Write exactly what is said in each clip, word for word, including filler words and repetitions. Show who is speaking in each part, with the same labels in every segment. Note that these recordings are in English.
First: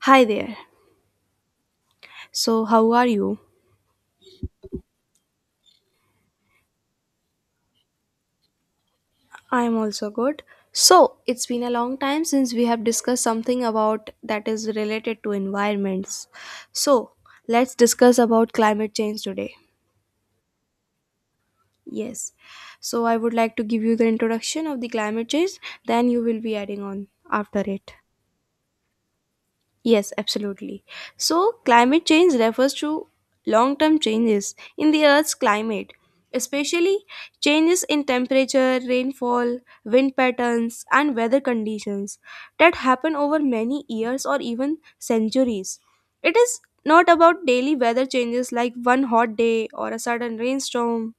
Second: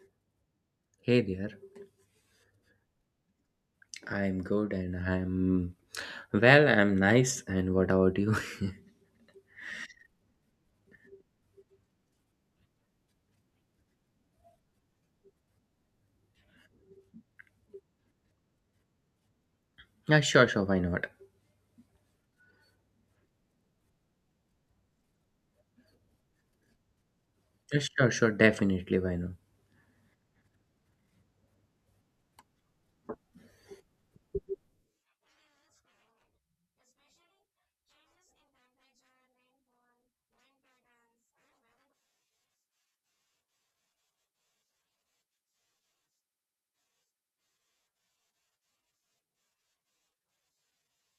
Speaker 1: Hi there.
Speaker 2: Hey there,
Speaker 1: So, how are you?
Speaker 2: I'm good and I'm well, I'm nice. And what about you?
Speaker 1: I'm also good. So, it's been a long time since we have discussed something about that is related to environments. So, let's discuss about climate change today.
Speaker 2: Yeah, sure, sure, why not?
Speaker 1: Yes. So, I would like to give you the introduction of the climate change, then you will be adding on after
Speaker 2: Yeah,
Speaker 1: it.
Speaker 2: sure, sure, definitely, why not?
Speaker 1: Yes, absolutely. So, climate change refers to long term changes in the Earth's climate, especially changes in temperature, rainfall, wind patterns, and weather conditions that happen over many years or even centuries. It is not about daily weather changes like one hot day or a sudden rainstorm.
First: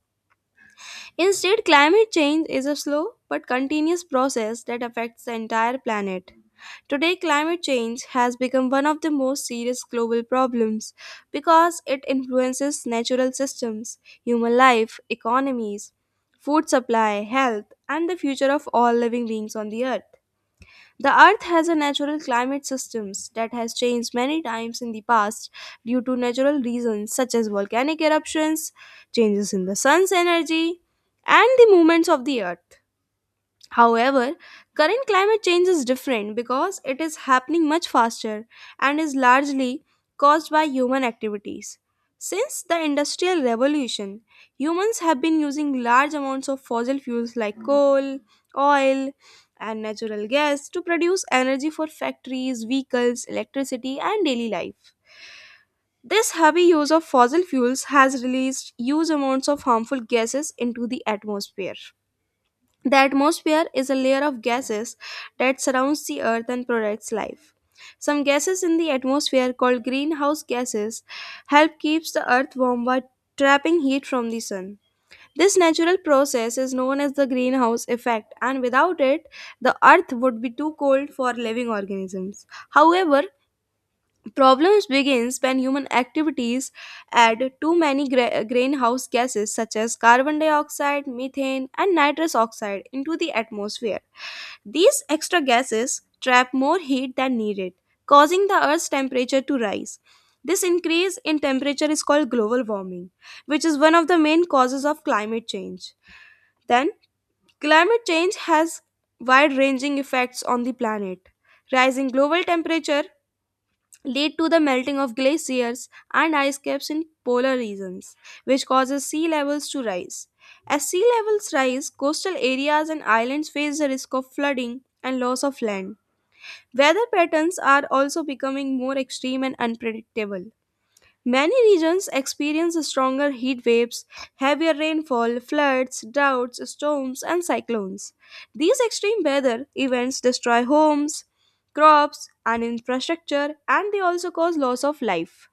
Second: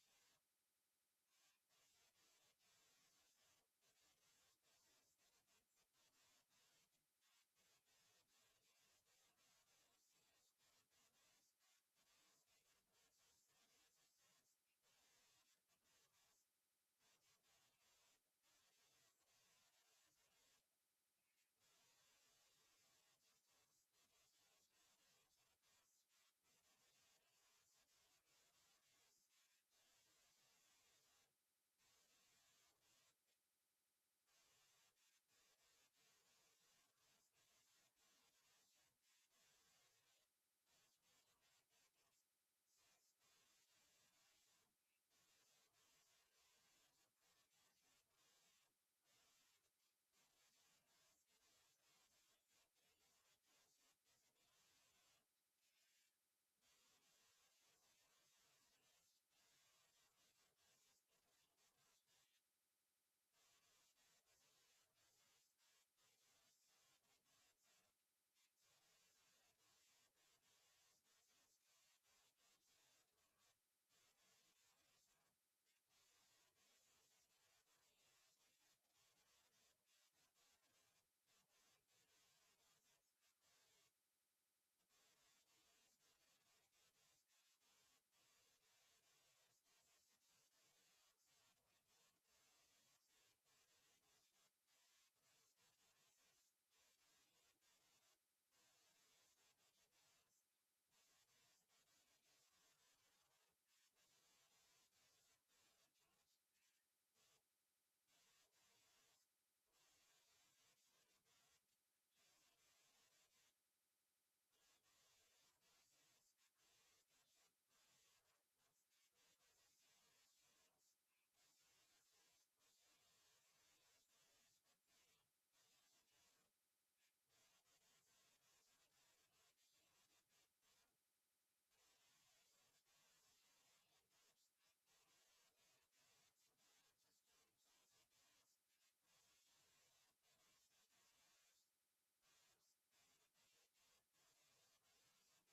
Speaker 1: Instead, climate change is a slow but continuous process that affects the entire planet. Today, climate change has become one of the most serious global problems because it influences natural systems, human life, economies, food supply, health, and the future of all living beings on the earth. The earth has a natural climate systems that has changed many times in the past due to natural reasons such as volcanic eruptions, changes in the sun's energy, and the movements of the earth. However, current climate change is different because it is happening much faster and is largely caused by human activities. Since the Industrial Revolution, humans have been using large amounts of fossil fuels like coal, oil, and natural gas to produce energy for factories, vehicles, electricity, and daily life. This heavy use of fossil fuels has released huge amounts of harmful gases into the atmosphere. The atmosphere is a layer of gases that surrounds the earth and protects life. Some gases in the atmosphere called greenhouse gases help keeps the earth warm by trapping heat from the sun. This natural process is known as the greenhouse effect and without it the earth would be too cold for living organisms. However, problems begins when human activities add too many gra- greenhouse gases such as carbon dioxide, methane, and nitrous oxide into the atmosphere. These extra gases trap more heat than needed, causing the Earth's temperature to rise. This increase in temperature is called global warming, which is one of the main causes of climate change. Then, climate change has wide ranging effects on the planet. Rising global temperature lead to the melting of glaciers and ice caps in polar regions, which causes sea levels to rise. As sea levels rise, coastal areas and islands face the risk of flooding and loss of land. Weather patterns are also becoming more extreme and unpredictable. Many regions experience stronger heat waves, heavier rainfall, floods, droughts, storms, and cyclones. These extreme weather events destroy homes, crops, and infrastructure, and they also cause loss of life.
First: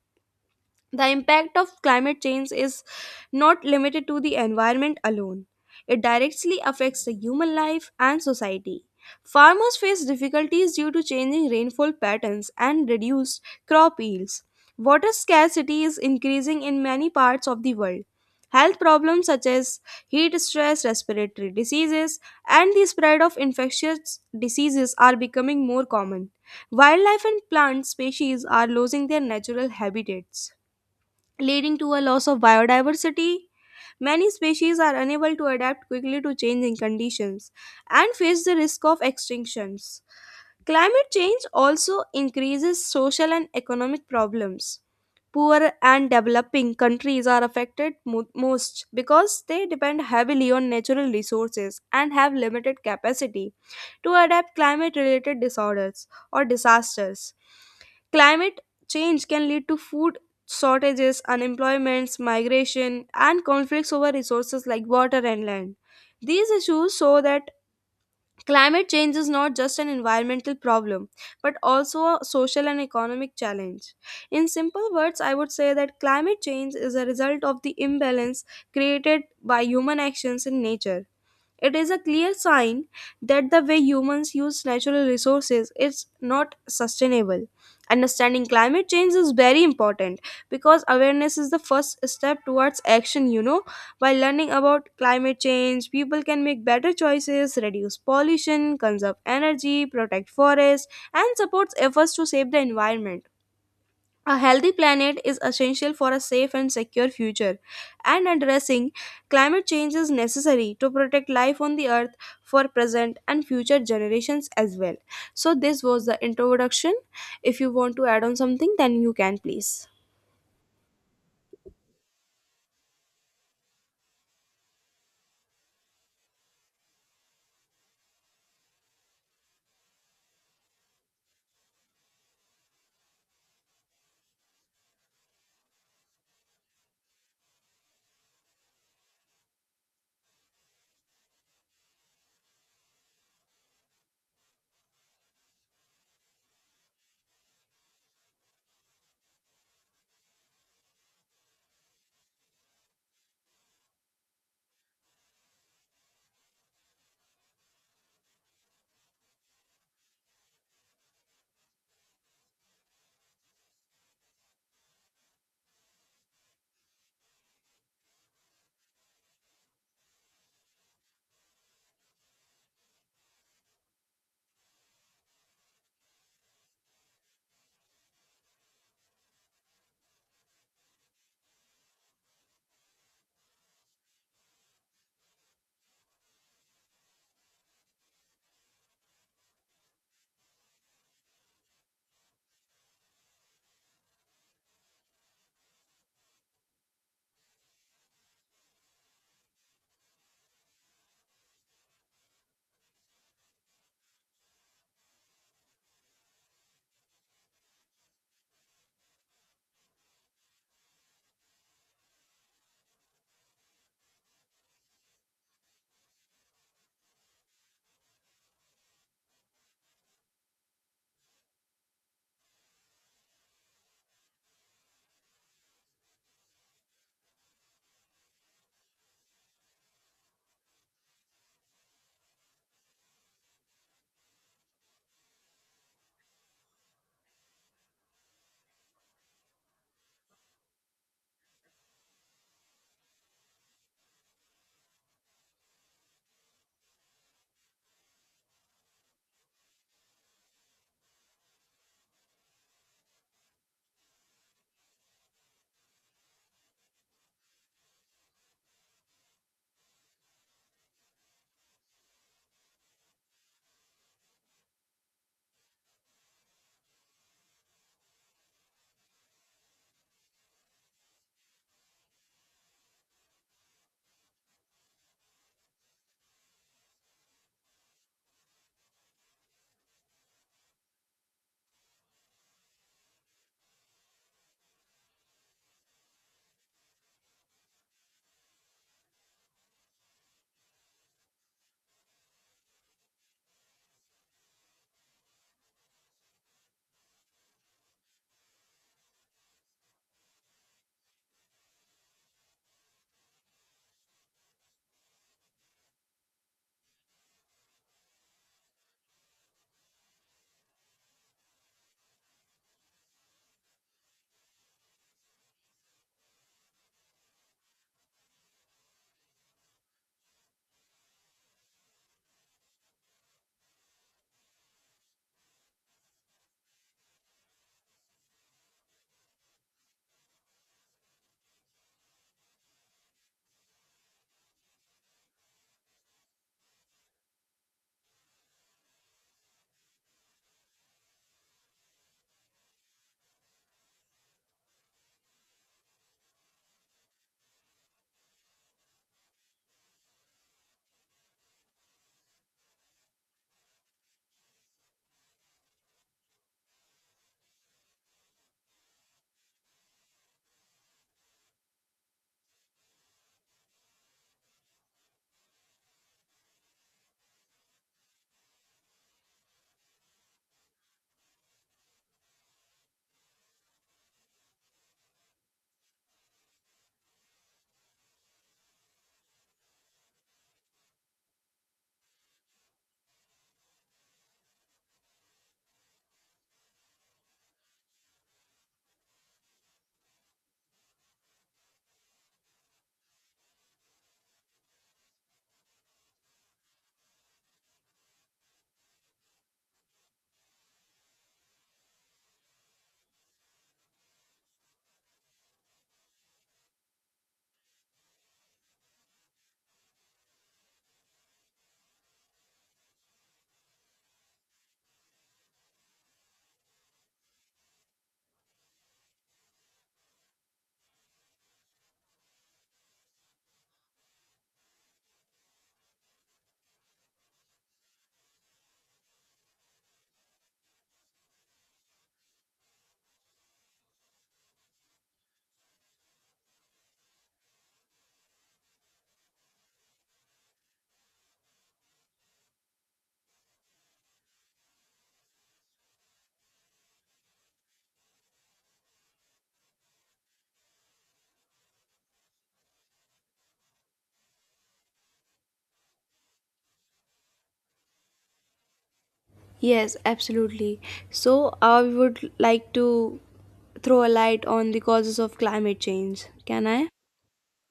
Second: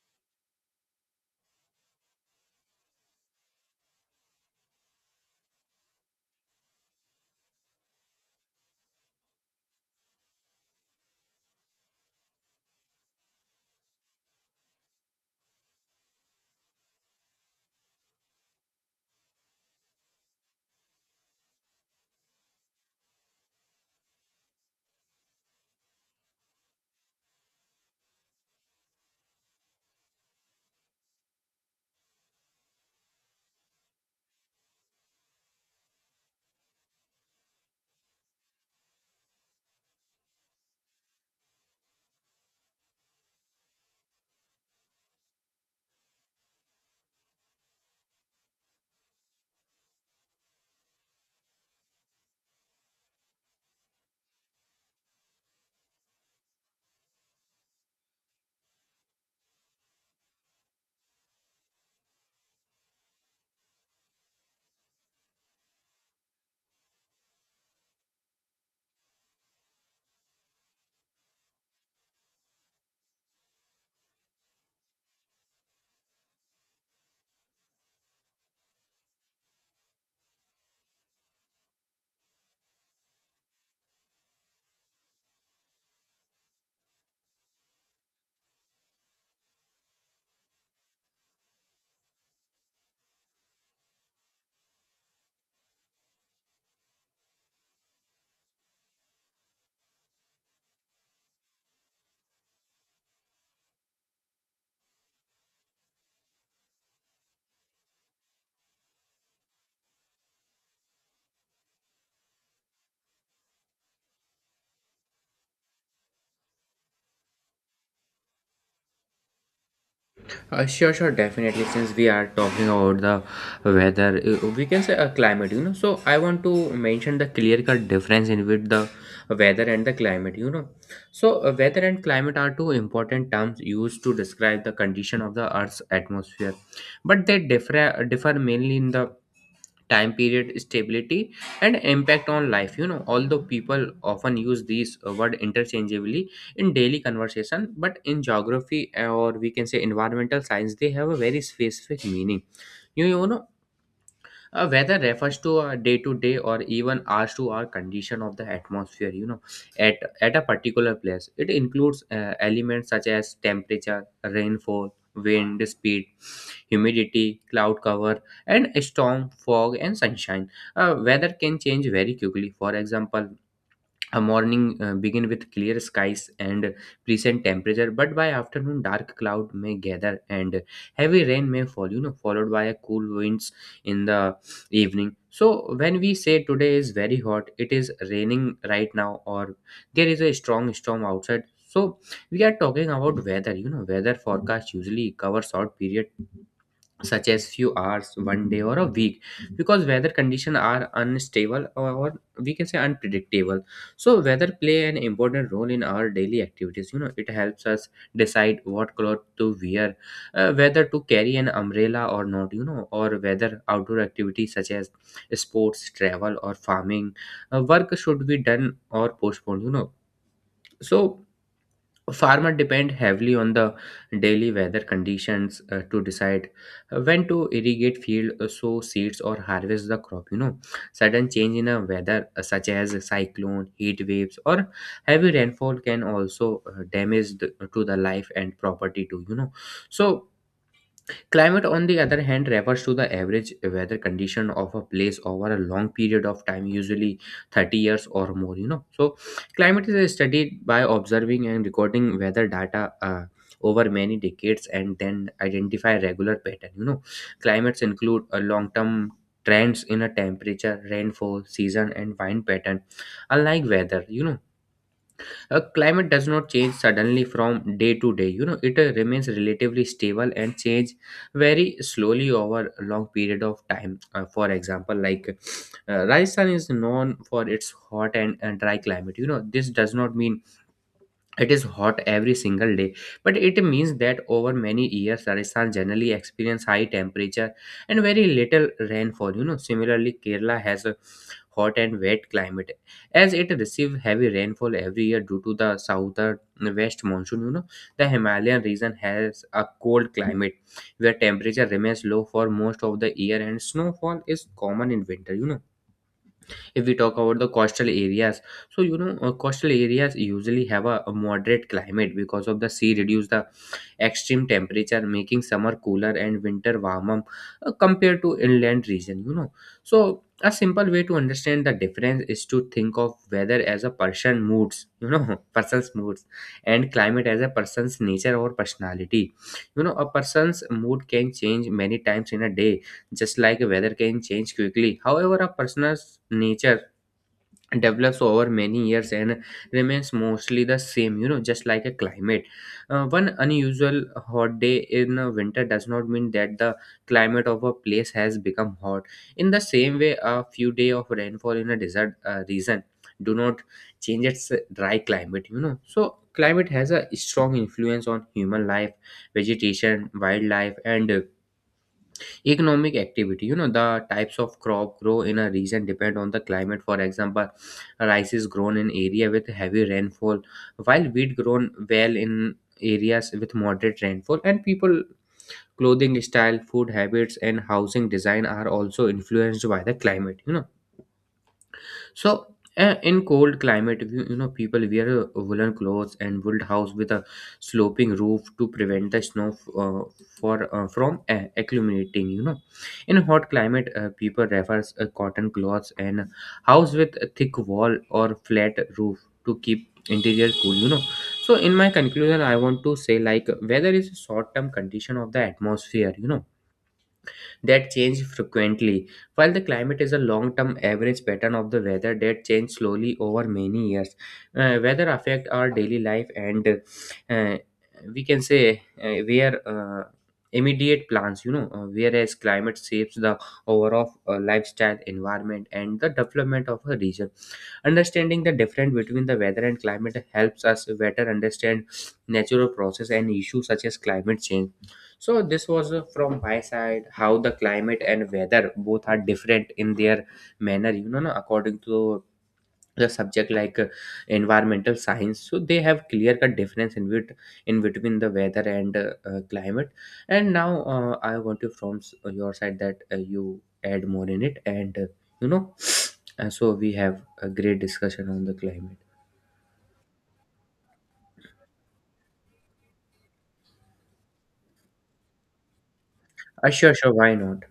Speaker 1: The impact of climate change is not limited to the environment alone. It directly affects the human life and society. Farmers face difficulties due to changing rainfall patterns and reduced crop yields. Water scarcity is increasing in many parts of the world. Health problems such as heat stress, respiratory diseases, and the spread of infectious diseases are becoming more common. Wildlife and plant species are losing their natural habitats leading to a loss of biodiversity. Many species are unable to adapt quickly to changing conditions and face the risk of extinctions. Climate change also increases social and economic problems. Poor and developing countries are affected mo- most because they depend heavily on natural resources and have limited capacity to adapt climate related disorders or disasters. Climate change can lead to food shortages, unemployments, migration, and conflicts over resources like water and land. These issues show that climate change is not just an environmental problem, but also a social and economic challenge. In simple words, I would say that climate change is a result of the imbalance created by human actions in nature. It is a clear sign that the way humans use natural resources is not sustainable. Understanding climate change is very important because awareness is the first step towards action, you know. By learning about climate change, people can make better choices, reduce pollution, conserve energy, protect forests, and support efforts to save the environment. A healthy planet is essential for a safe and secure future, and addressing climate change is necessary to protect life on the earth for present and future generations as well. So, this was the introduction. If you want to add on something, then you can please.
Speaker 2: Uh, sure, sure, definitely. Since we are talking about the weather, uh, we can say a climate, you know. So, I want to mention the clear cut difference in with the weather and the climate, you know. So, uh, weather and climate are two important terms used to describe the condition of the Earth's atmosphere, but they differ, differ mainly in the time period stability and impact on life you know although people often use these uh, word interchangeably in daily conversation, but in geography, uh, or we can say environmental science, they have a very specific meaning you, you know uh, Weather refers to a day to day or even hours to hour condition of the atmosphere, you know, at, at a particular place. It includes uh, elements such as temperature, rainfall, wind speed, humidity, cloud cover, and storm, fog, and sunshine. Uh, weather can change very quickly. For example, a morning uh, begin with clear skies and pleasant temperature, but by afternoon dark cloud may gather and heavy rain may fall. You know, followed by a cool winds in the evening. So when we say today is very hot, it is raining right now, or there is a strong storm outside. So we are talking about weather. You know, weather forecast usually cover short periods such as few hours one day or a week because weather conditions are unstable or or we can say unpredictable. So weather play an important role in our daily activities you know It helps us decide what cloth to wear, uh, whether to carry an umbrella or not you know or whether outdoor activities such as sports, travel or farming uh, work should be done or postponed you know So farmer depend heavily on the daily weather conditions uh, to decide uh, when to irrigate field, uh, sow seeds or harvest the crop you know Sudden change in a weather, uh, such as a cyclone, heat waves or heavy rainfall can also uh, damage the, to the life and property too you know So climate, on the other hand, refers to the average weather condition of a place over a long period of time, usually thirty years or more. You know, so climate is studied by observing and recording weather data, Uh, over many decades and then identify regular pattern you know Climates include a long term trends in a temperature, rainfall, season and wind pattern, unlike weather you know A climate does not change suddenly from day to day you know It uh, remains relatively stable and change very slowly over a long period of time. Uh, for example, like, uh, Rajasthan is known for its hot and, and dry climate you know This does not mean it is hot every single day, but it means that over many years, Rajasthan generally experience high temperature and very little rainfall. You know, similarly, Kerala has a hot and wet climate as it receives heavy rainfall every year due to the southern west monsoon. You know, the Himalayan region has a cold climate where temperature remains low for most of the year and snowfall is common in winter. You know if we talk about the coastal areas, so you know uh, coastal areas usually have a, a moderate climate because of the sea reduce the extreme temperature, making summer cooler and winter warmer, uh, compared to inland region you know So a simple way to understand the difference is to think of weather as a person moods, you know person's moods, and climate as a person's nature or personality you know A person's mood can change many times in a day, just like weather can change quickly. However, a person's nature develops over many years and remains mostly the same you know just like a climate. Uh, one unusual hot day in uh, winter does not mean that the climate of a place has become hot. In the same way, a few day of rainfall in a desert uh, region do not change its dry climate you know So climate has a strong influence on human life, vegetation, wildlife and uh, economic activity you know The types of crop grow in a region depend on the climate. For example, rice is grown in area with heavy rainfall while wheat grown well in areas with moderate rainfall, and people clothing style, food habits and housing design are also influenced by the climate you know So uh, in cold climate, you, you know, people wear uh, woolen clothes and build house with a sloping roof to prevent the snow f- uh, for uh, from uh, accumulating. You know, in hot climate, uh, people refers uh, cotton clothes and house with a thick wall or flat roof to keep interior cool. You know, so in my conclusion, I want to say, like, weather is a short term condition of the atmosphere. You know that change frequently. While the climate is a long term average pattern of the weather that changes slowly over many years, uh, weather affect our daily life and, uh, we can say, uh, where uh, immediate plans you know uh, whereas climate shapes the overall uh, lifestyle, environment and the development of a region. Understanding the difference between the weather and climate helps us better understand natural process and issues such as climate change. So this was uh, from my side how the climate and weather both are different in their manner, you know, na, according to the subject, like, uh, environmental science. So they have clear cut difference in bet in between the weather and uh, uh, climate. And now, uh, I want you from s- your side that, uh, you add more in it, and, uh, you know, and so we have a great discussion on the climate.
Speaker 1: Yes, absolutely. So, I would like to throw a light on the causes of climate change. Can
Speaker 2: Uh,
Speaker 1: I?
Speaker 2: sure, sure, why not?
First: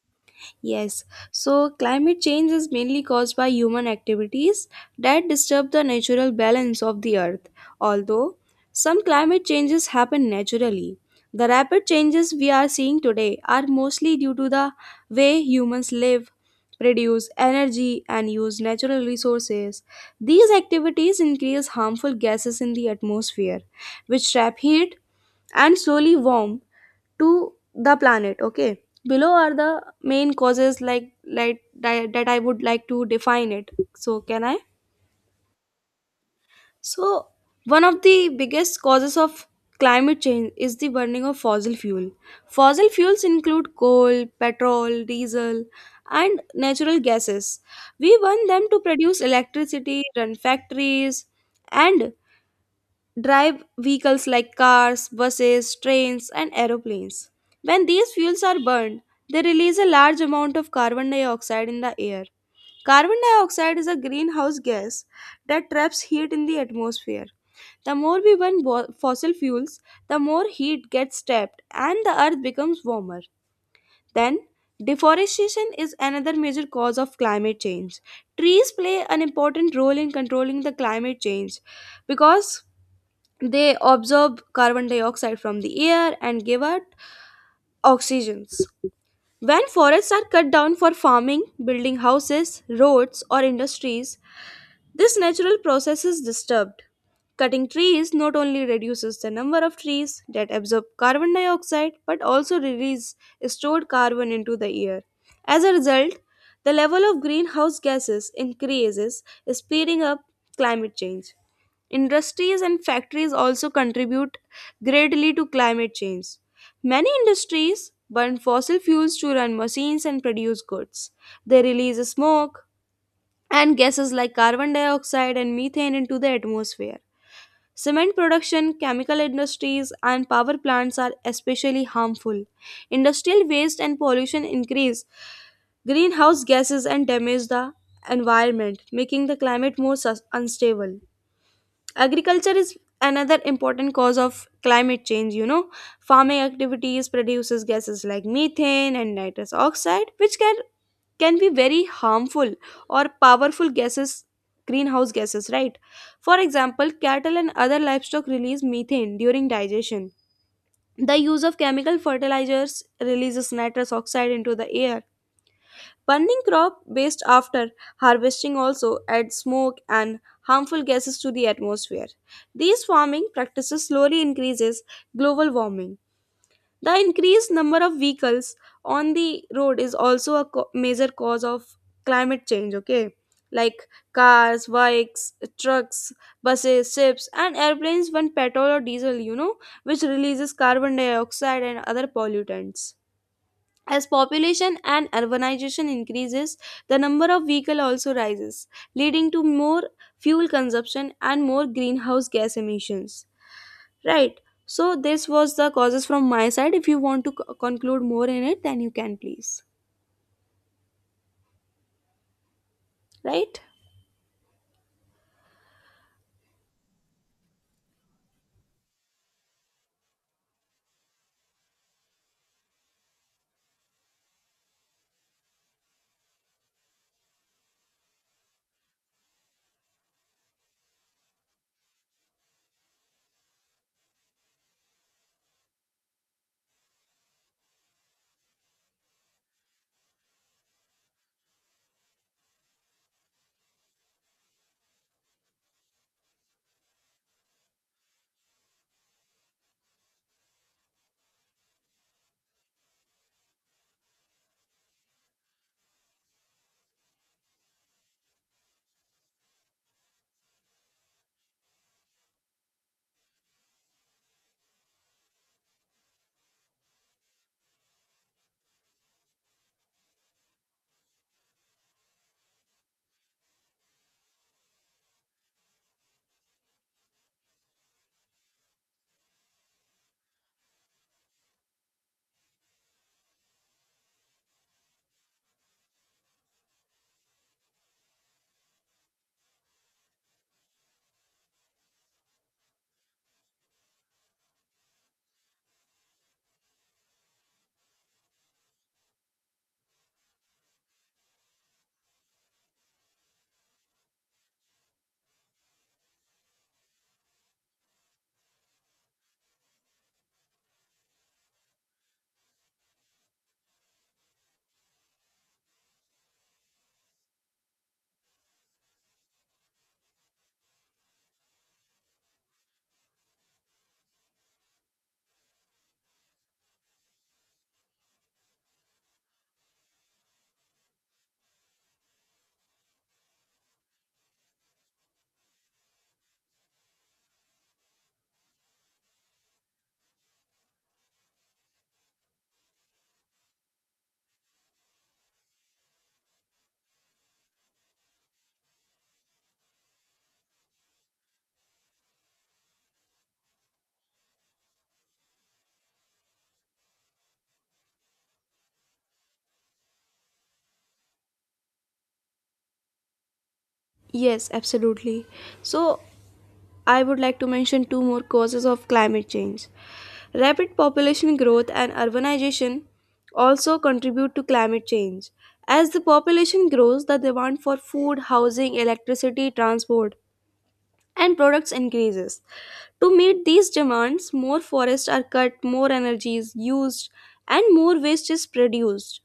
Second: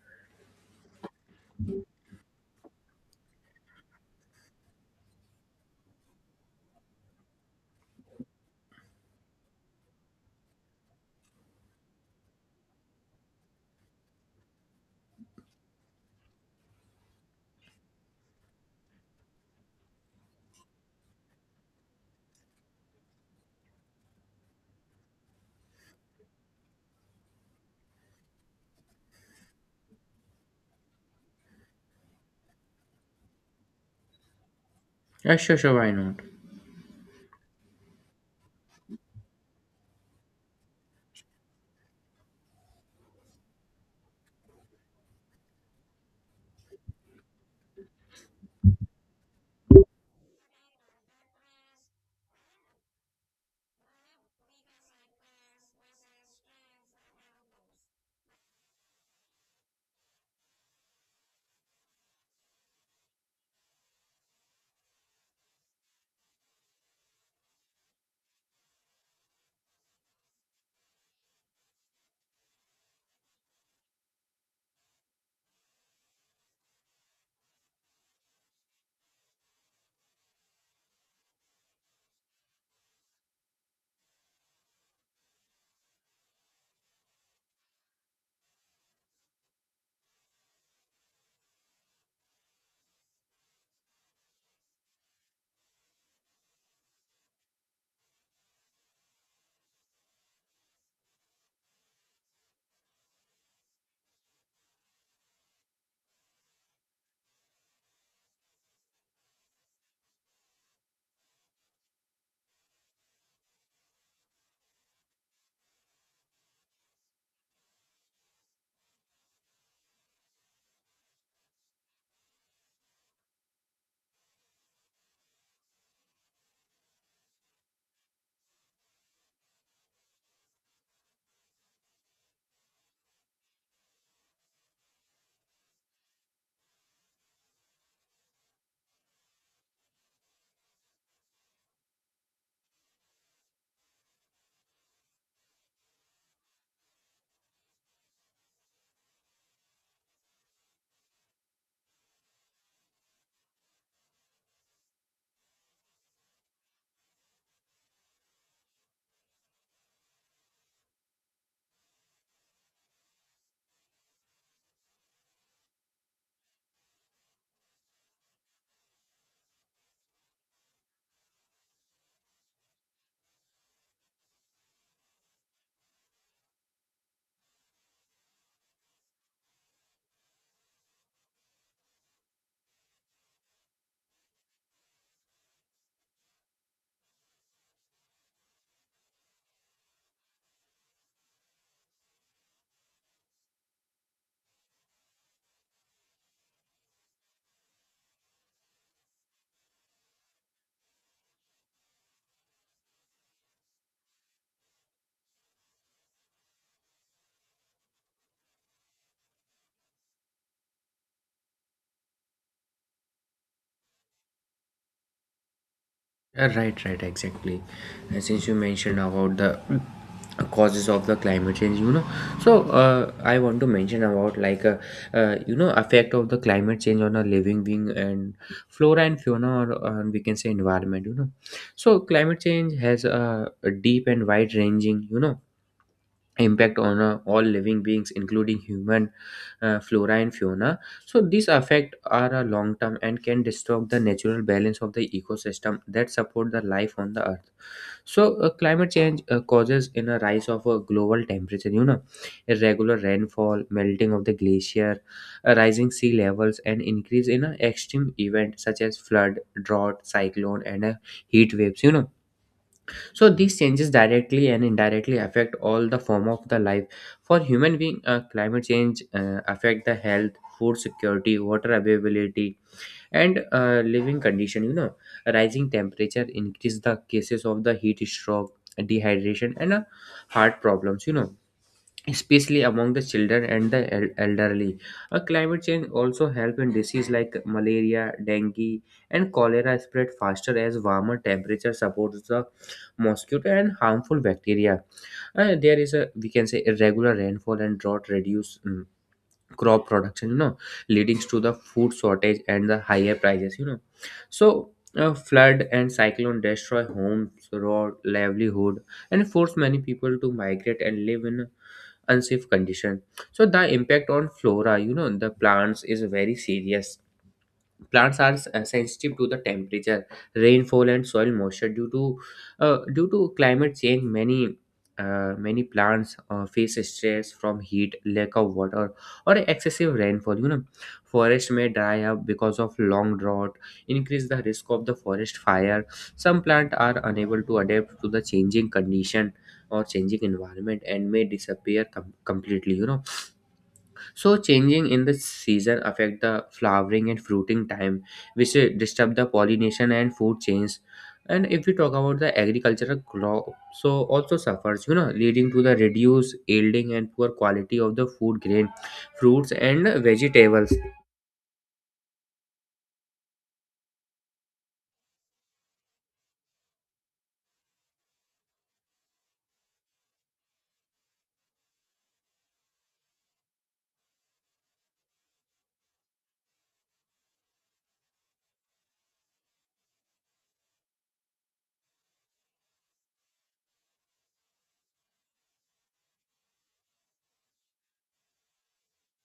Speaker 1: Yes, so climate change is mainly caused by human activities that disturb the natural balance of the earth. Although some climate changes happen naturally, the rapid changes we are seeing today are mostly due to the way humans live, produce energy, and use natural resources. These activities increase harmful gases in the atmosphere, which trap heat and slowly warm to the planet, okay? Below are the main causes, like like di- that I would like to define it. So, can I?
Speaker 2: Uh, sure, sure, why not?
Speaker 1: So one of the biggest causes of climate change is the burning of fossil fuel. Fossil fuels include coal, petrol, diesel, and natural gases. We burn them to produce electricity, run factories, and drive vehicles like cars, buses, trains, and aeroplanes. When these fuels are burned, they release a large amount of carbon dioxide in the air. Carbon dioxide is a greenhouse gas that traps heat in the atmosphere. The more we burn bo- fossil fuels, the more heat gets trapped and the earth becomes warmer. Then, deforestation is another major cause of climate change. Trees play an important role in controlling the climate change because they absorb carbon dioxide from the air and give out oxygens. When forests are cut down for farming, building houses, roads, or industries, this natural process is disturbed. Cutting trees not only reduces the number of trees that absorb carbon dioxide but also release stored carbon into the air. As a result, the level of greenhouse gases increases, speeding up climate change. Industries and factories also contribute greatly to climate change. Many industries burn fossil fuels to run machines and produce goods. They release smoke, and gases like carbon dioxide and methane into the atmosphere. Cement production, chemical industries, and power plants are especially harmful. Industrial waste and pollution increase greenhouse gases and damage the environment, making the climate more sus- unstable. Agriculture is another important cause of climate change you know Farming activities produces gases like methane and nitrous oxide, which can can be very harmful or powerful gases, greenhouse gases, right? For example, cattle and other livestock release methane during digestion. The use of chemical fertilizers releases nitrous oxide into the air. Burning crop waste after harvesting also adds smoke and harmful gases to the atmosphere. These farming practices slowly increases global warming. The increased number of vehicles on the road is also a co- major cause of climate change, okay? Like cars, bikes, trucks, buses, ships, and airplanes burn petrol or diesel, you know, which releases carbon dioxide and other pollutants. As population and urbanization increases, the number of vehicles also rises, leading to more fuel consumption and more greenhouse gas emissions. Right. So this was the causes from my side. If you want to co- conclude more in it, then you can please. Right?
Speaker 2: Uh, Right, right, exactly. Uh, Since you mentioned about the uh, causes of the climate change, you know, so, uh, I want to mention about, like, uh, uh, you know effect of the climate change on a living being and flora and fauna, or uh, we can say environment. You know, so climate change has a a deep and wide ranging, you know, impact on uh, all living beings including human, uh, flora and fauna. So these effects are a long term and can disturb the natural balance of the ecosystem that support the life on the earth. So uh, climate change uh, causes in a rise of a global temperature you know irregular rainfall, melting of the glacier, uh, rising sea levels and increase in uh, extreme event such as flood, drought, cyclone and uh, heat waves you know So these changes directly and indirectly affect all the form of the life. For human being, uh, climate change uh, affect the health, food security, water availability and uh, living condition you know Rising temperature increase the cases of the heat stroke, dehydration and uh, heart problems you know especially among the children and the el- elderly. A climate change also help in disease like malaria, dengue, and cholera spread faster as warmer temperature supports the mosquito and harmful bacteria. Uh, there is a, we can say, irregular rainfall and drought reduce, mm, crop production. You know, leading to the food shortage and the higher prices. You know, so. A flood and cyclone destroy homes, road, livelihood, and force many people to migrate and live in unsafe condition. So the impact on flora, you know the plants is very serious. Plants are s- uh, sensitive to the temperature, rainfall and soil moisture due to uh, due to climate change. Many uh, many plants uh, face stress from heat, lack of water or excessive rainfall you know Forest may dry up because of long drought increase the risk of the forest fire. Some plants are unable to adapt to the changing condition or changing environment and may disappear com- completely. You know so changing in the season affect the flowering and fruiting time, which uh, disturb the pollination and food chains. And if we talk about the agricultural crop, so also suffers, you know, leading to the reduced yielding and poor quality of the food grain, fruits and vegetables.
Speaker 1: Yes, absolutely. So I would like to mention two more causes of climate change. Rapid population growth and urbanization also contribute to climate change. As the population grows, the demand for food, housing, electricity, transport, and products increases. To meet these demands, more forests are cut, more energy is used, and more waste is produced.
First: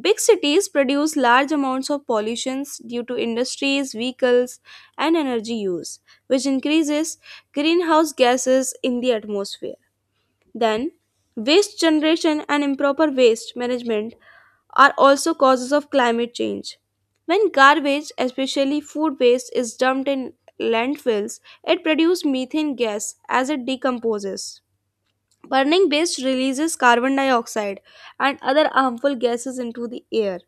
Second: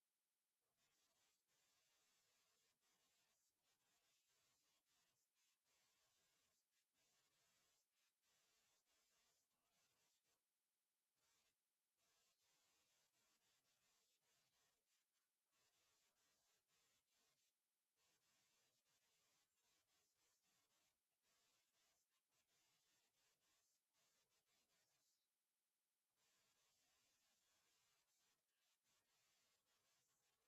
Speaker 1: Big cities produce large amounts of pollutions due to industries, vehicles, and energy use, which increases greenhouse gases in the atmosphere. Then, waste generation and improper waste management are also causes of climate change. When garbage, especially food waste, is dumped in landfills, it produces methane gas as it decomposes. Burning waste releases carbon dioxide and other harmful gases into the air.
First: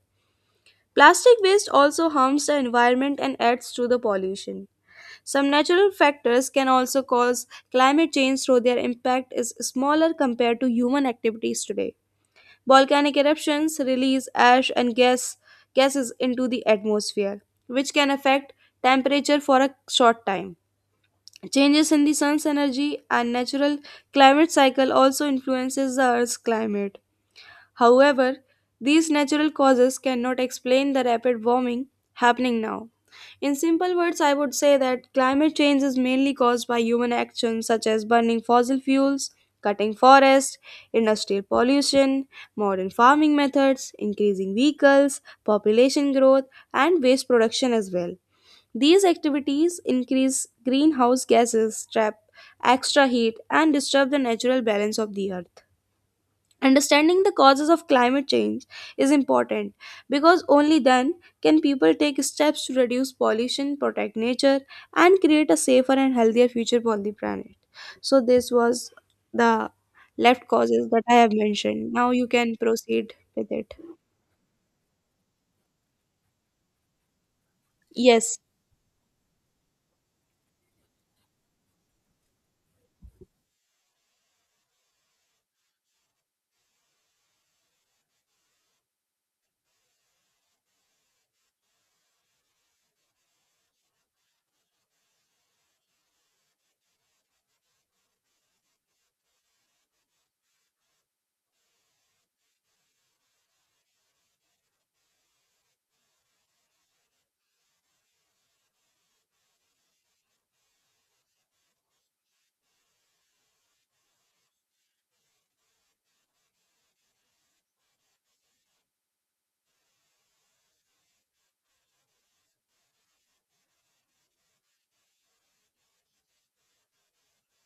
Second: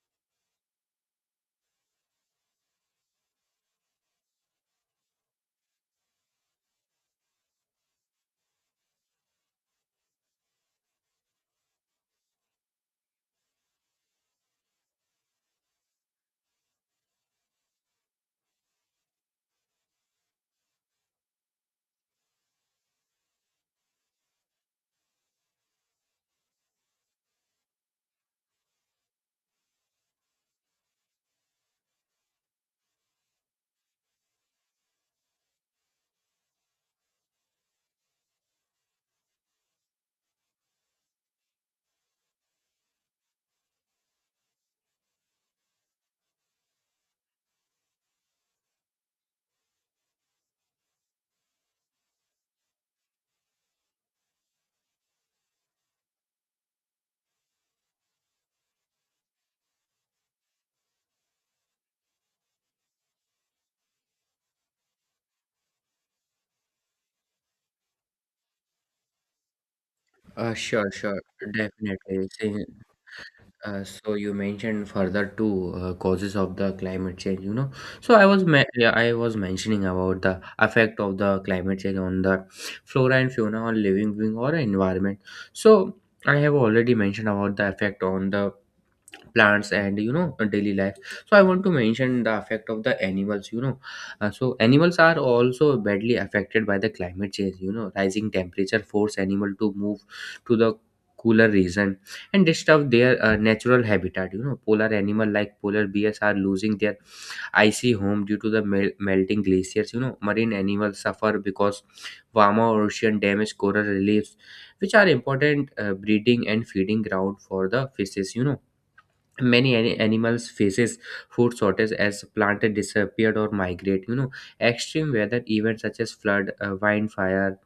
Speaker 1: Plastic waste also harms the environment and adds to the pollution. Some natural factors can also cause climate change, though their impact is smaller compared to human activities today. Volcanic eruptions release ash and gas gases into the atmosphere, which can affect temperature for a short time. Changes in the sun's energy and natural climate cycle also influences the earth's climate. However, these natural causes cannot explain the rapid warming happening now. In simple words, I would say that climate change is mainly caused by human actions such as burning fossil fuels, cutting forests, industrial pollution, modern farming methods, increasing vehicles, population growth, and waste production as well. These activities increase greenhouse gases, trap extra heat, and disturb the natural balance of the earth. Understanding the causes of climate change is important because only then can people take steps to reduce pollution, protect nature, and create a safer and healthier future for the planet. So, this was the left
Speaker 2: Uh,
Speaker 1: causes
Speaker 2: sure,
Speaker 1: that I
Speaker 2: sure,
Speaker 1: have mentioned. Now, you
Speaker 2: definitely.
Speaker 1: can proceed with it.
Speaker 2: Uh, so you mentioned further two uh, causes of the climate change, you know. So I
Speaker 1: Yes,
Speaker 2: was me- yeah, I was mentioning about the effect of the climate change on the flora and fauna on living being or environment. So I have already mentioned about the effect on the plants and you know daily life, so I want to mention the effect of the animals. You know Uh, so animals are also badly affected by the climate change. You know rising temperature force animal to move to the cooler region and disturb their uh, natural habitat. You know, polar animal like polar bears are losing their icy home due to the mel- melting glaciers. You know, marine animals suffer because warmer ocean damage coral reefs, which are important uh, breeding and feeding ground for the fishes. You know. Many ani- animals faces food shortage as planted disappeared or migrate. You know, extreme weather events such as flood, uh, wildfire,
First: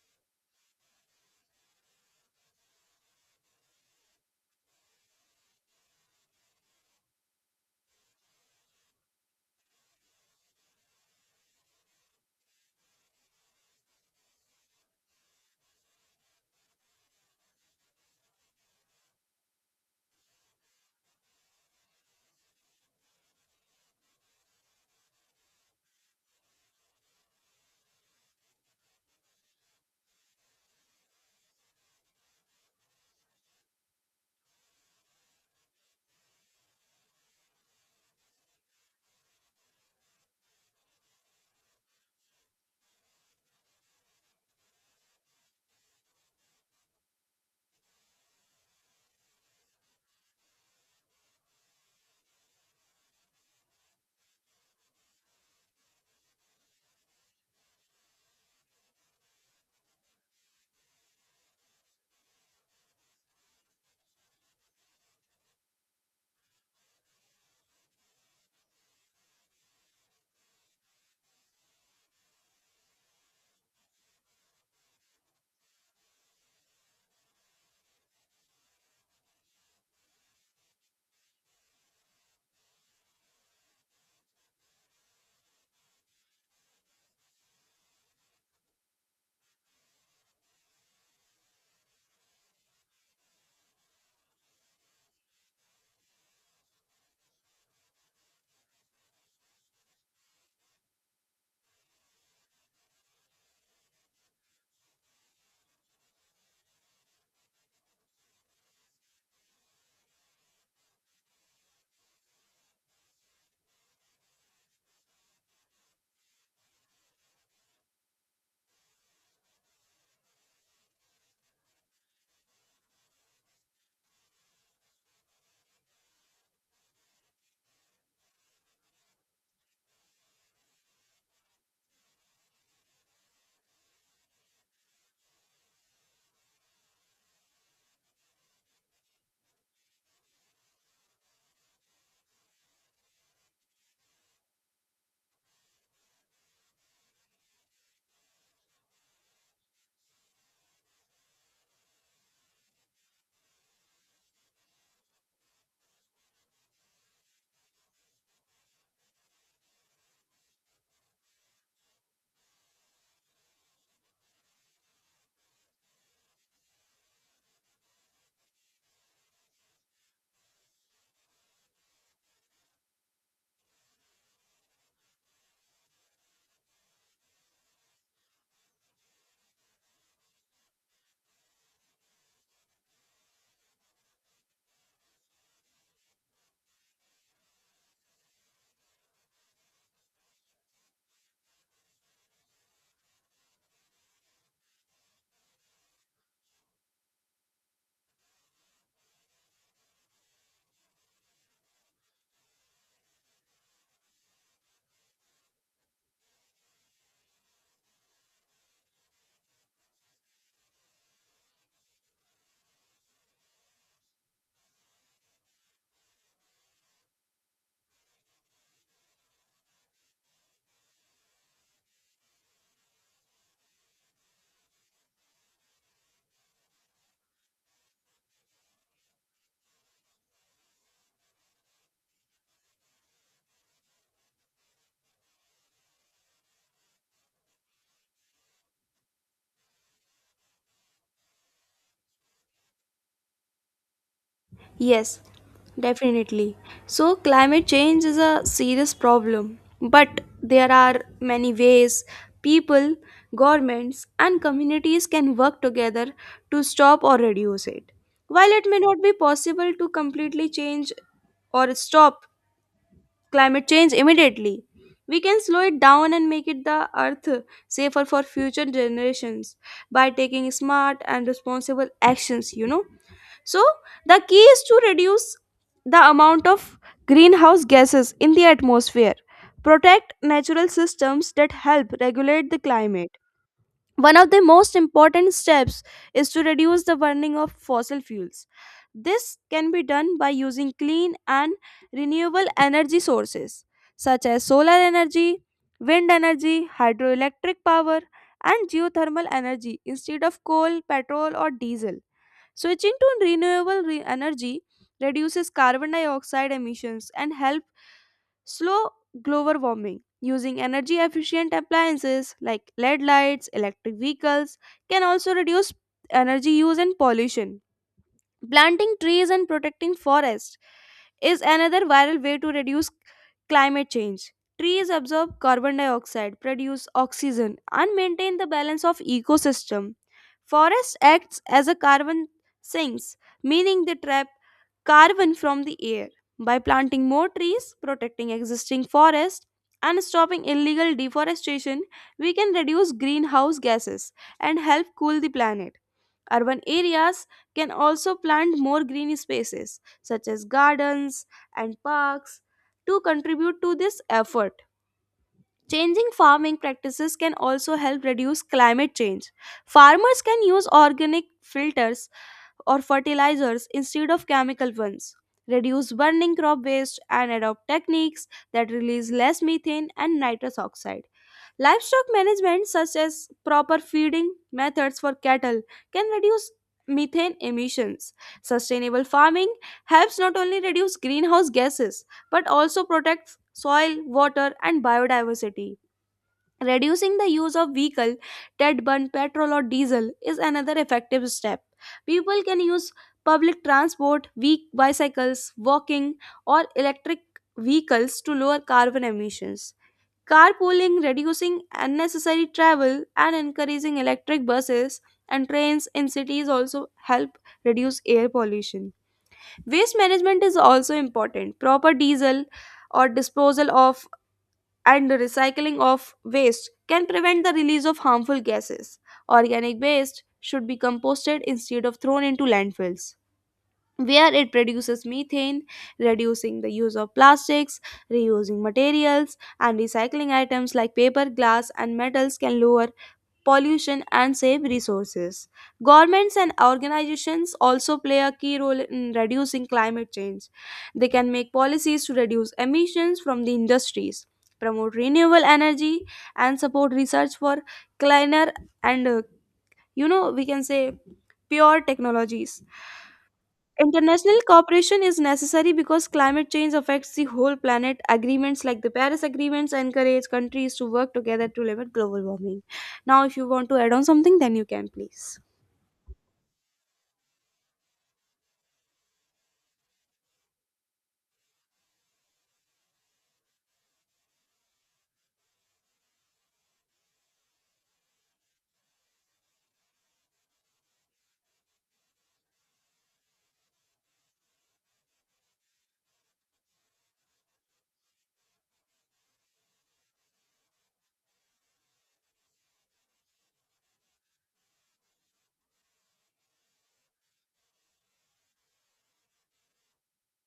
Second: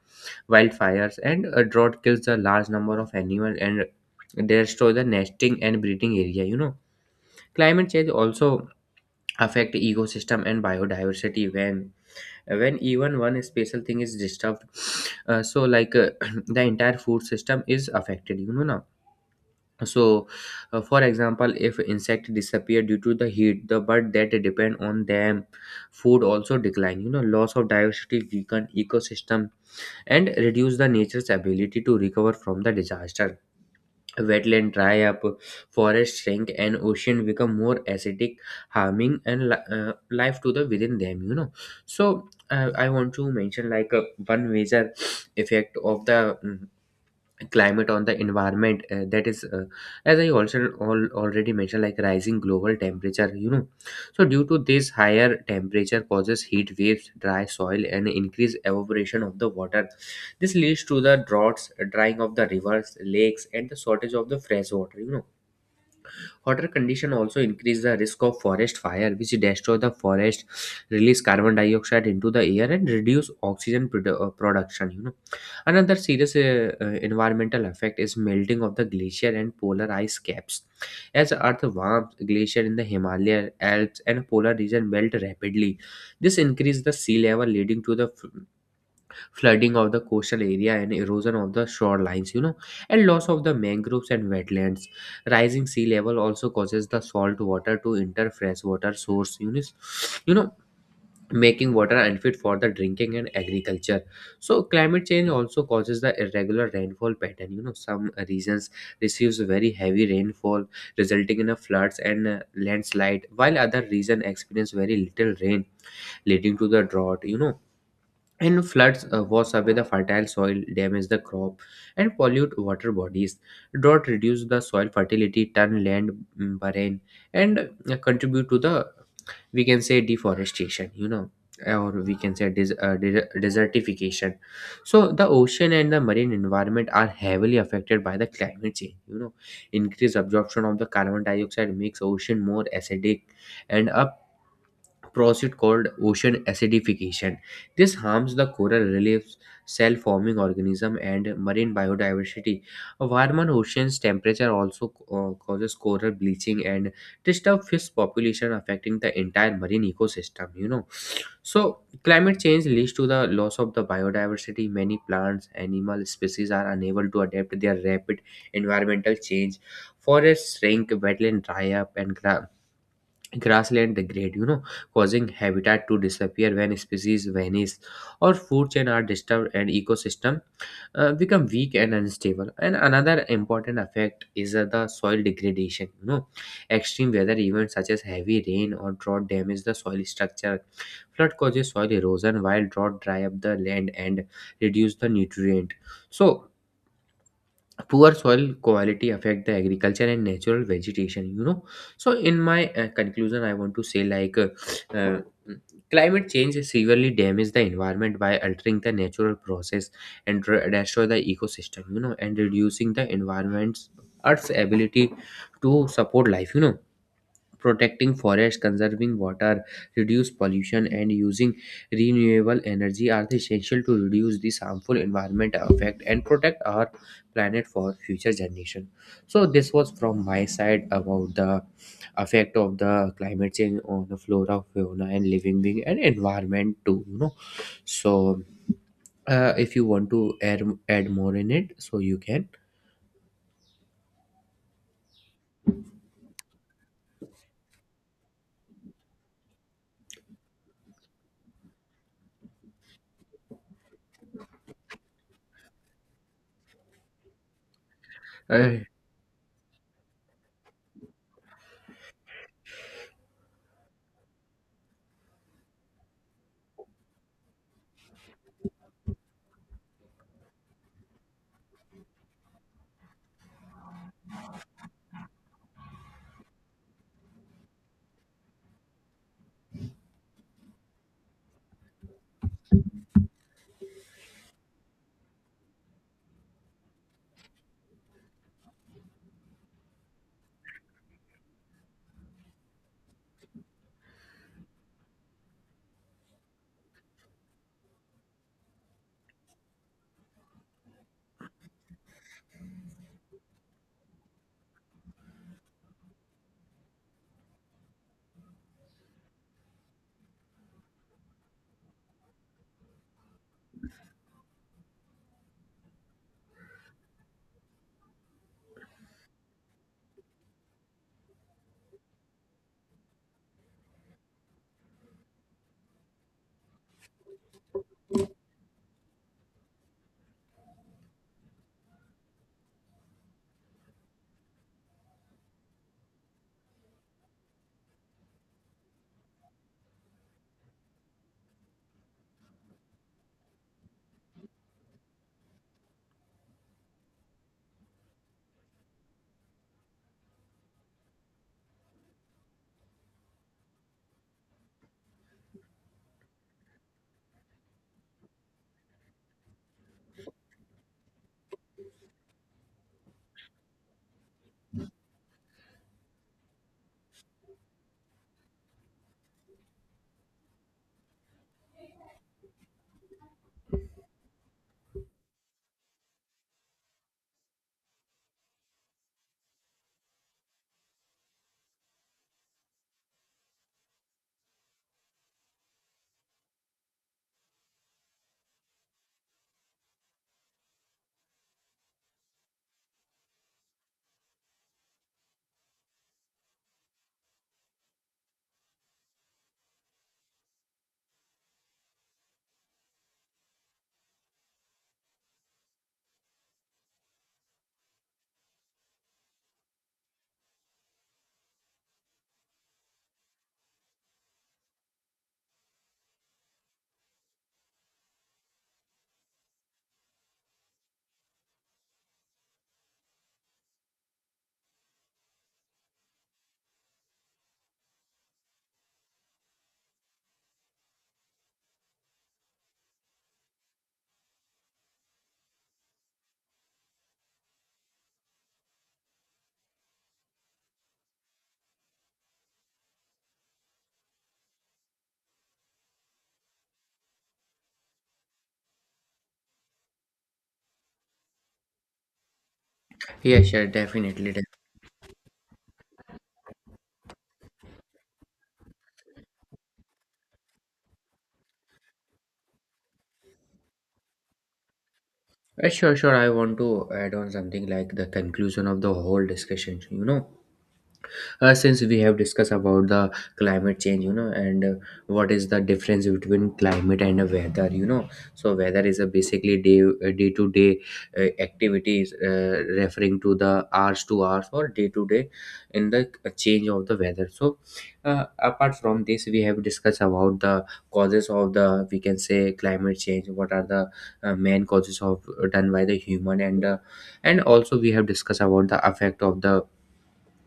Speaker 2: wildfires, and a drought kills a large number of animals and they destroy the nesting and breeding area. You know, climate change also affect ecosystem and biodiversity when when even one special thing is disturbed. Uh, so like uh, the entire food system is affected. You know now. So, uh, for example, if insect disappear due to the heat, the bird that depend on them food also decline. You know, loss of diversity weaken ecosystem and reduce the nature's ability to recover from the disaster. Wetland dry up, forest shrink, and ocean become more acidic, harming and li- uh, life to the within them. You know, so uh, I want to mention like uh, one major effect of the mm, climate on the environment uh, that is uh, as I also all, already mentioned, like rising global temperature. You know so due to this, higher temperature causes heat waves, dry soil, and increased evaporation of the water. This leads to the droughts, drying of the rivers, lakes, and the shortage of the fresh water. you know Hotter condition also increase the risk of forest fire, which destroy the forest, release carbon dioxide into the air, and reduce oxygen produ- uh, production. You know, another serious uh, uh, environmental effect is melting of the glacier and polar ice caps. As Earth warms, glacier in the Himalaya, Alps, and polar region melt rapidly. This increases the sea level, leading to the f- flooding of the coastal area and erosion of the shorelines, you know and loss of the mangroves and wetlands. Rising sea level also causes the salt water to enter freshwater source units, you know making water unfit for the drinking and agriculture. So climate change also causes the irregular rainfall pattern. You know some regions receives very heavy rainfall, resulting in a floods and uh, landslide, while other region experience very little rain, leading to the drought. You know and floods uh, wash away the fertile soil, damage the crop, and pollute water bodies. Drought reduce the soil fertility, turn land mm, barren, and uh, contribute to the, we can say, deforestation. You know, or we can say des- uh, de- desertification. So the ocean and the marine environment are heavily affected by the climate change. You know, increased absorption of the carbon dioxide makes ocean more acidic, and a process called ocean acidification. This harms the coral reefs, cell forming organism, and marine biodiversity. A warm on ocean's temperature also uh, causes coral bleaching and disturb fish population, affecting the entire marine ecosystem. You know, so climate change leads to the loss of the biodiversity. Many plants, animal species are unable to adapt their rapid environmental change. Forests shrink, wetland dry up, and gra- grassland degrade, you know causing habitat to disappear. When species vanish or food chain are disturbed and ecosystem uh, become weak and unstable. And another important effect is uh, the soil degradation. You know extreme weather events such as heavy rain or drought damage the soil structure. Flood causes soil erosion while drought dry up the land and reduce the nutrient. So poor soil quality affect the agriculture and natural vegetation. You know so in my uh, conclusion, I want to say, like, uh, uh, climate change severely damage the environment by altering the natural process and dr- destroy the ecosystem, you know and reducing the environment's earth's ability to support life. You know protecting forests, conserving water, reduce pollution, and using renewable energy are essential to reduce this harmful environment effect and protect our planet for future generation. So this was from my side about the effect of the climate change on the flora, fauna, and living being and environment too. You know, so uh, if you want to add add more in it, so you can.
Speaker 1: Yes, definitely. So, climate change is a serious problem, but there are many ways people, governments, and communities can work together to stop or reduce it. While it may
Speaker 2: Uh,
Speaker 1: not be possible to completely change or stop climate change immediately, we can slow it down and make it the earth safer for future generations by taking smart and responsible actions, you know. So, the key is to reduce the amount of greenhouse gases in the atmosphere, protect natural systems that help regulate the climate. One of the most important steps is to reduce the burning of fossil fuels. This can be done by using clean and renewable energy sources such as solar energy, wind energy, hydroelectric power, and geothermal energy instead of coal, petrol, or diesel. Switching to renewable re- energy reduces carbon dioxide emissions and help slow global warming. Using energy efficient appliances like L E D lights, electric vehicles can also reduce energy use and pollution. Planting trees and protecting forests is another viral way to reduce climate change. Trees absorb carbon dioxide, produce oxygen, and maintain the balance of ecosystem. Forest acts as a carbon sinks, meaning they trap carbon from the air. By planting more trees, protecting existing forests, and stopping illegal deforestation, we can reduce greenhouse gases and help cool the planet. Urban areas can also plant more green spaces, such as gardens and parks, to contribute to this effort. Changing farming practices can also help reduce climate change. Farmers can use organic filters or fertilizers instead of chemical ones, reduce burning crop waste, and adopt techniques that release less methane and nitrous oxide. Livestock management, such as proper feeding methods for cattle, can reduce methane emissions. Sustainable farming helps not only reduce greenhouse gases but also protects soil, water, and biodiversity. Reducing the use of vehicle that burn petrol or diesel is another effective step. People can use public transport, weak bicycles, walking, or electric vehicles to lower carbon emissions. Carpooling, reducing unnecessary travel, and encouraging electric buses and trains in cities also help reduce air pollution. Waste management is also important. Proper diesel or disposal of and recycling of waste can prevent the release of harmful gases. Organic waste should be composted instead of thrown into landfills where it produces methane, reducing the use of plastics, reusing materials, and recycling items like paper, glass, and metals can lower pollution and save resources. Governments and organizations also play a key role in reducing climate change. They can make policies to reduce emissions from the industries. Promote renewable energy and support research for cleaner and, uh, you know, we can say pure technologies.
Speaker 2: yeah, sure, definitely.
Speaker 1: International cooperation is necessary because climate change affects the whole planet. Agreements like the Paris Agreements encourage countries to work together to limit global warming. Now, if you want to add on something, then you can please.
Speaker 2: Uh, sure, sure, I want to add on something like the conclusion of the whole discussion. You know, uh, since we have discussed about the climate change, you know and uh, what is the difference between climate and uh, weather. You know so weather is a basically day uh, day to day uh, activities, uh, referring to the hours to hours or day to day in the uh, change of the weather. So uh, apart from this, we have discussed about the causes of the, we can say, climate change, what are the uh, main causes of uh, done by the human. And uh, and also we have discussed about the effect of the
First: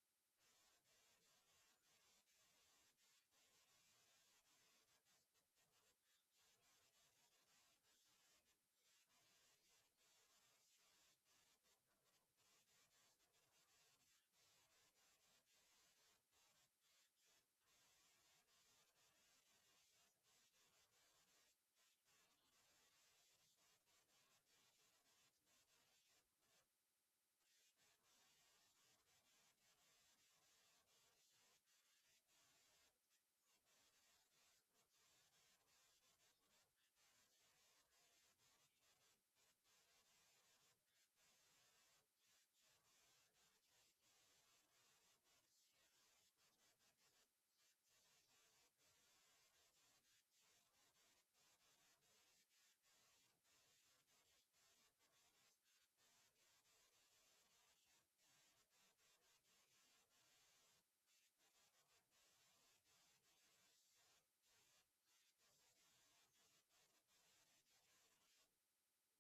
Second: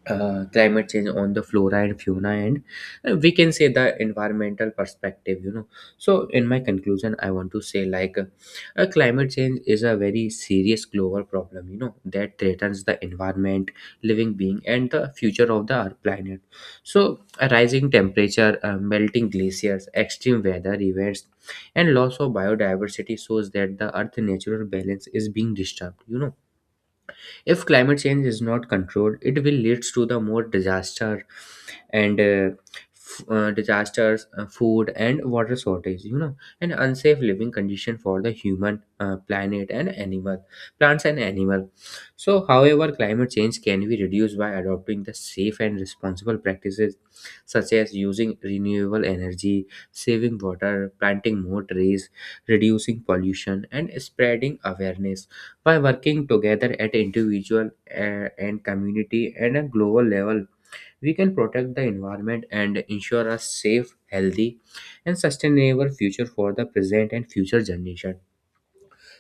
Speaker 2: uh, climate change on the flora and fauna. And uh, We can say the environmental perspective. You know so in my conclusion, I want to say, like, uh, uh, climate change is a very serious global problem, you know that threatens the environment, living being, and the future of the our planet. So a rising temperature, uh, melting glaciers, extreme weather events, and loss of biodiversity shows that the earth natural balance is being disturbed. You know if climate change is not controlled, it will lead to the more disaster and uh, f- uh, disasters, uh, food and water shortage, you know, and unsafe living condition for the human, uh, planet and animal, plants and animal. So, however, climate change can be reduced by adopting the safe and responsible practices such as using renewable energy, saving water, planting more trees, reducing pollution, and spreading awareness by working together at individual uh, and community and a global level. We can protect the environment and ensure a safe, healthy, and sustainable future for the present and future generation.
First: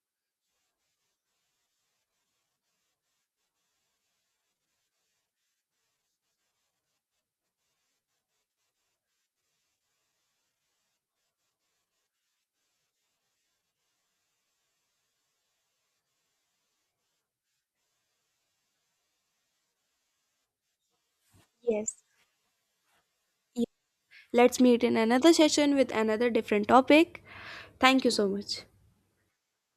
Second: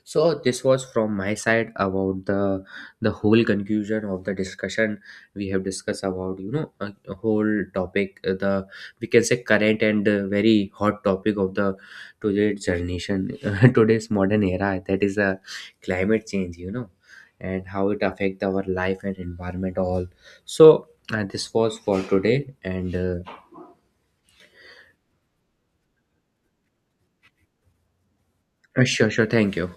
Speaker 2: So this was from my side about the the whole conclusion of the discussion. We have discussed about, you know, a, a whole topic, uh, the we can say current and uh, very hot topic of the today's generation, uh, today's modern era, that is a climate change, you know, and how it affect our life and environment all. So uh, this was
Speaker 1: Yes.
Speaker 2: for today and uh,
Speaker 1: Let's meet in another session with another different topic. Thank you so much.
Speaker 2: sure, sure, thank you.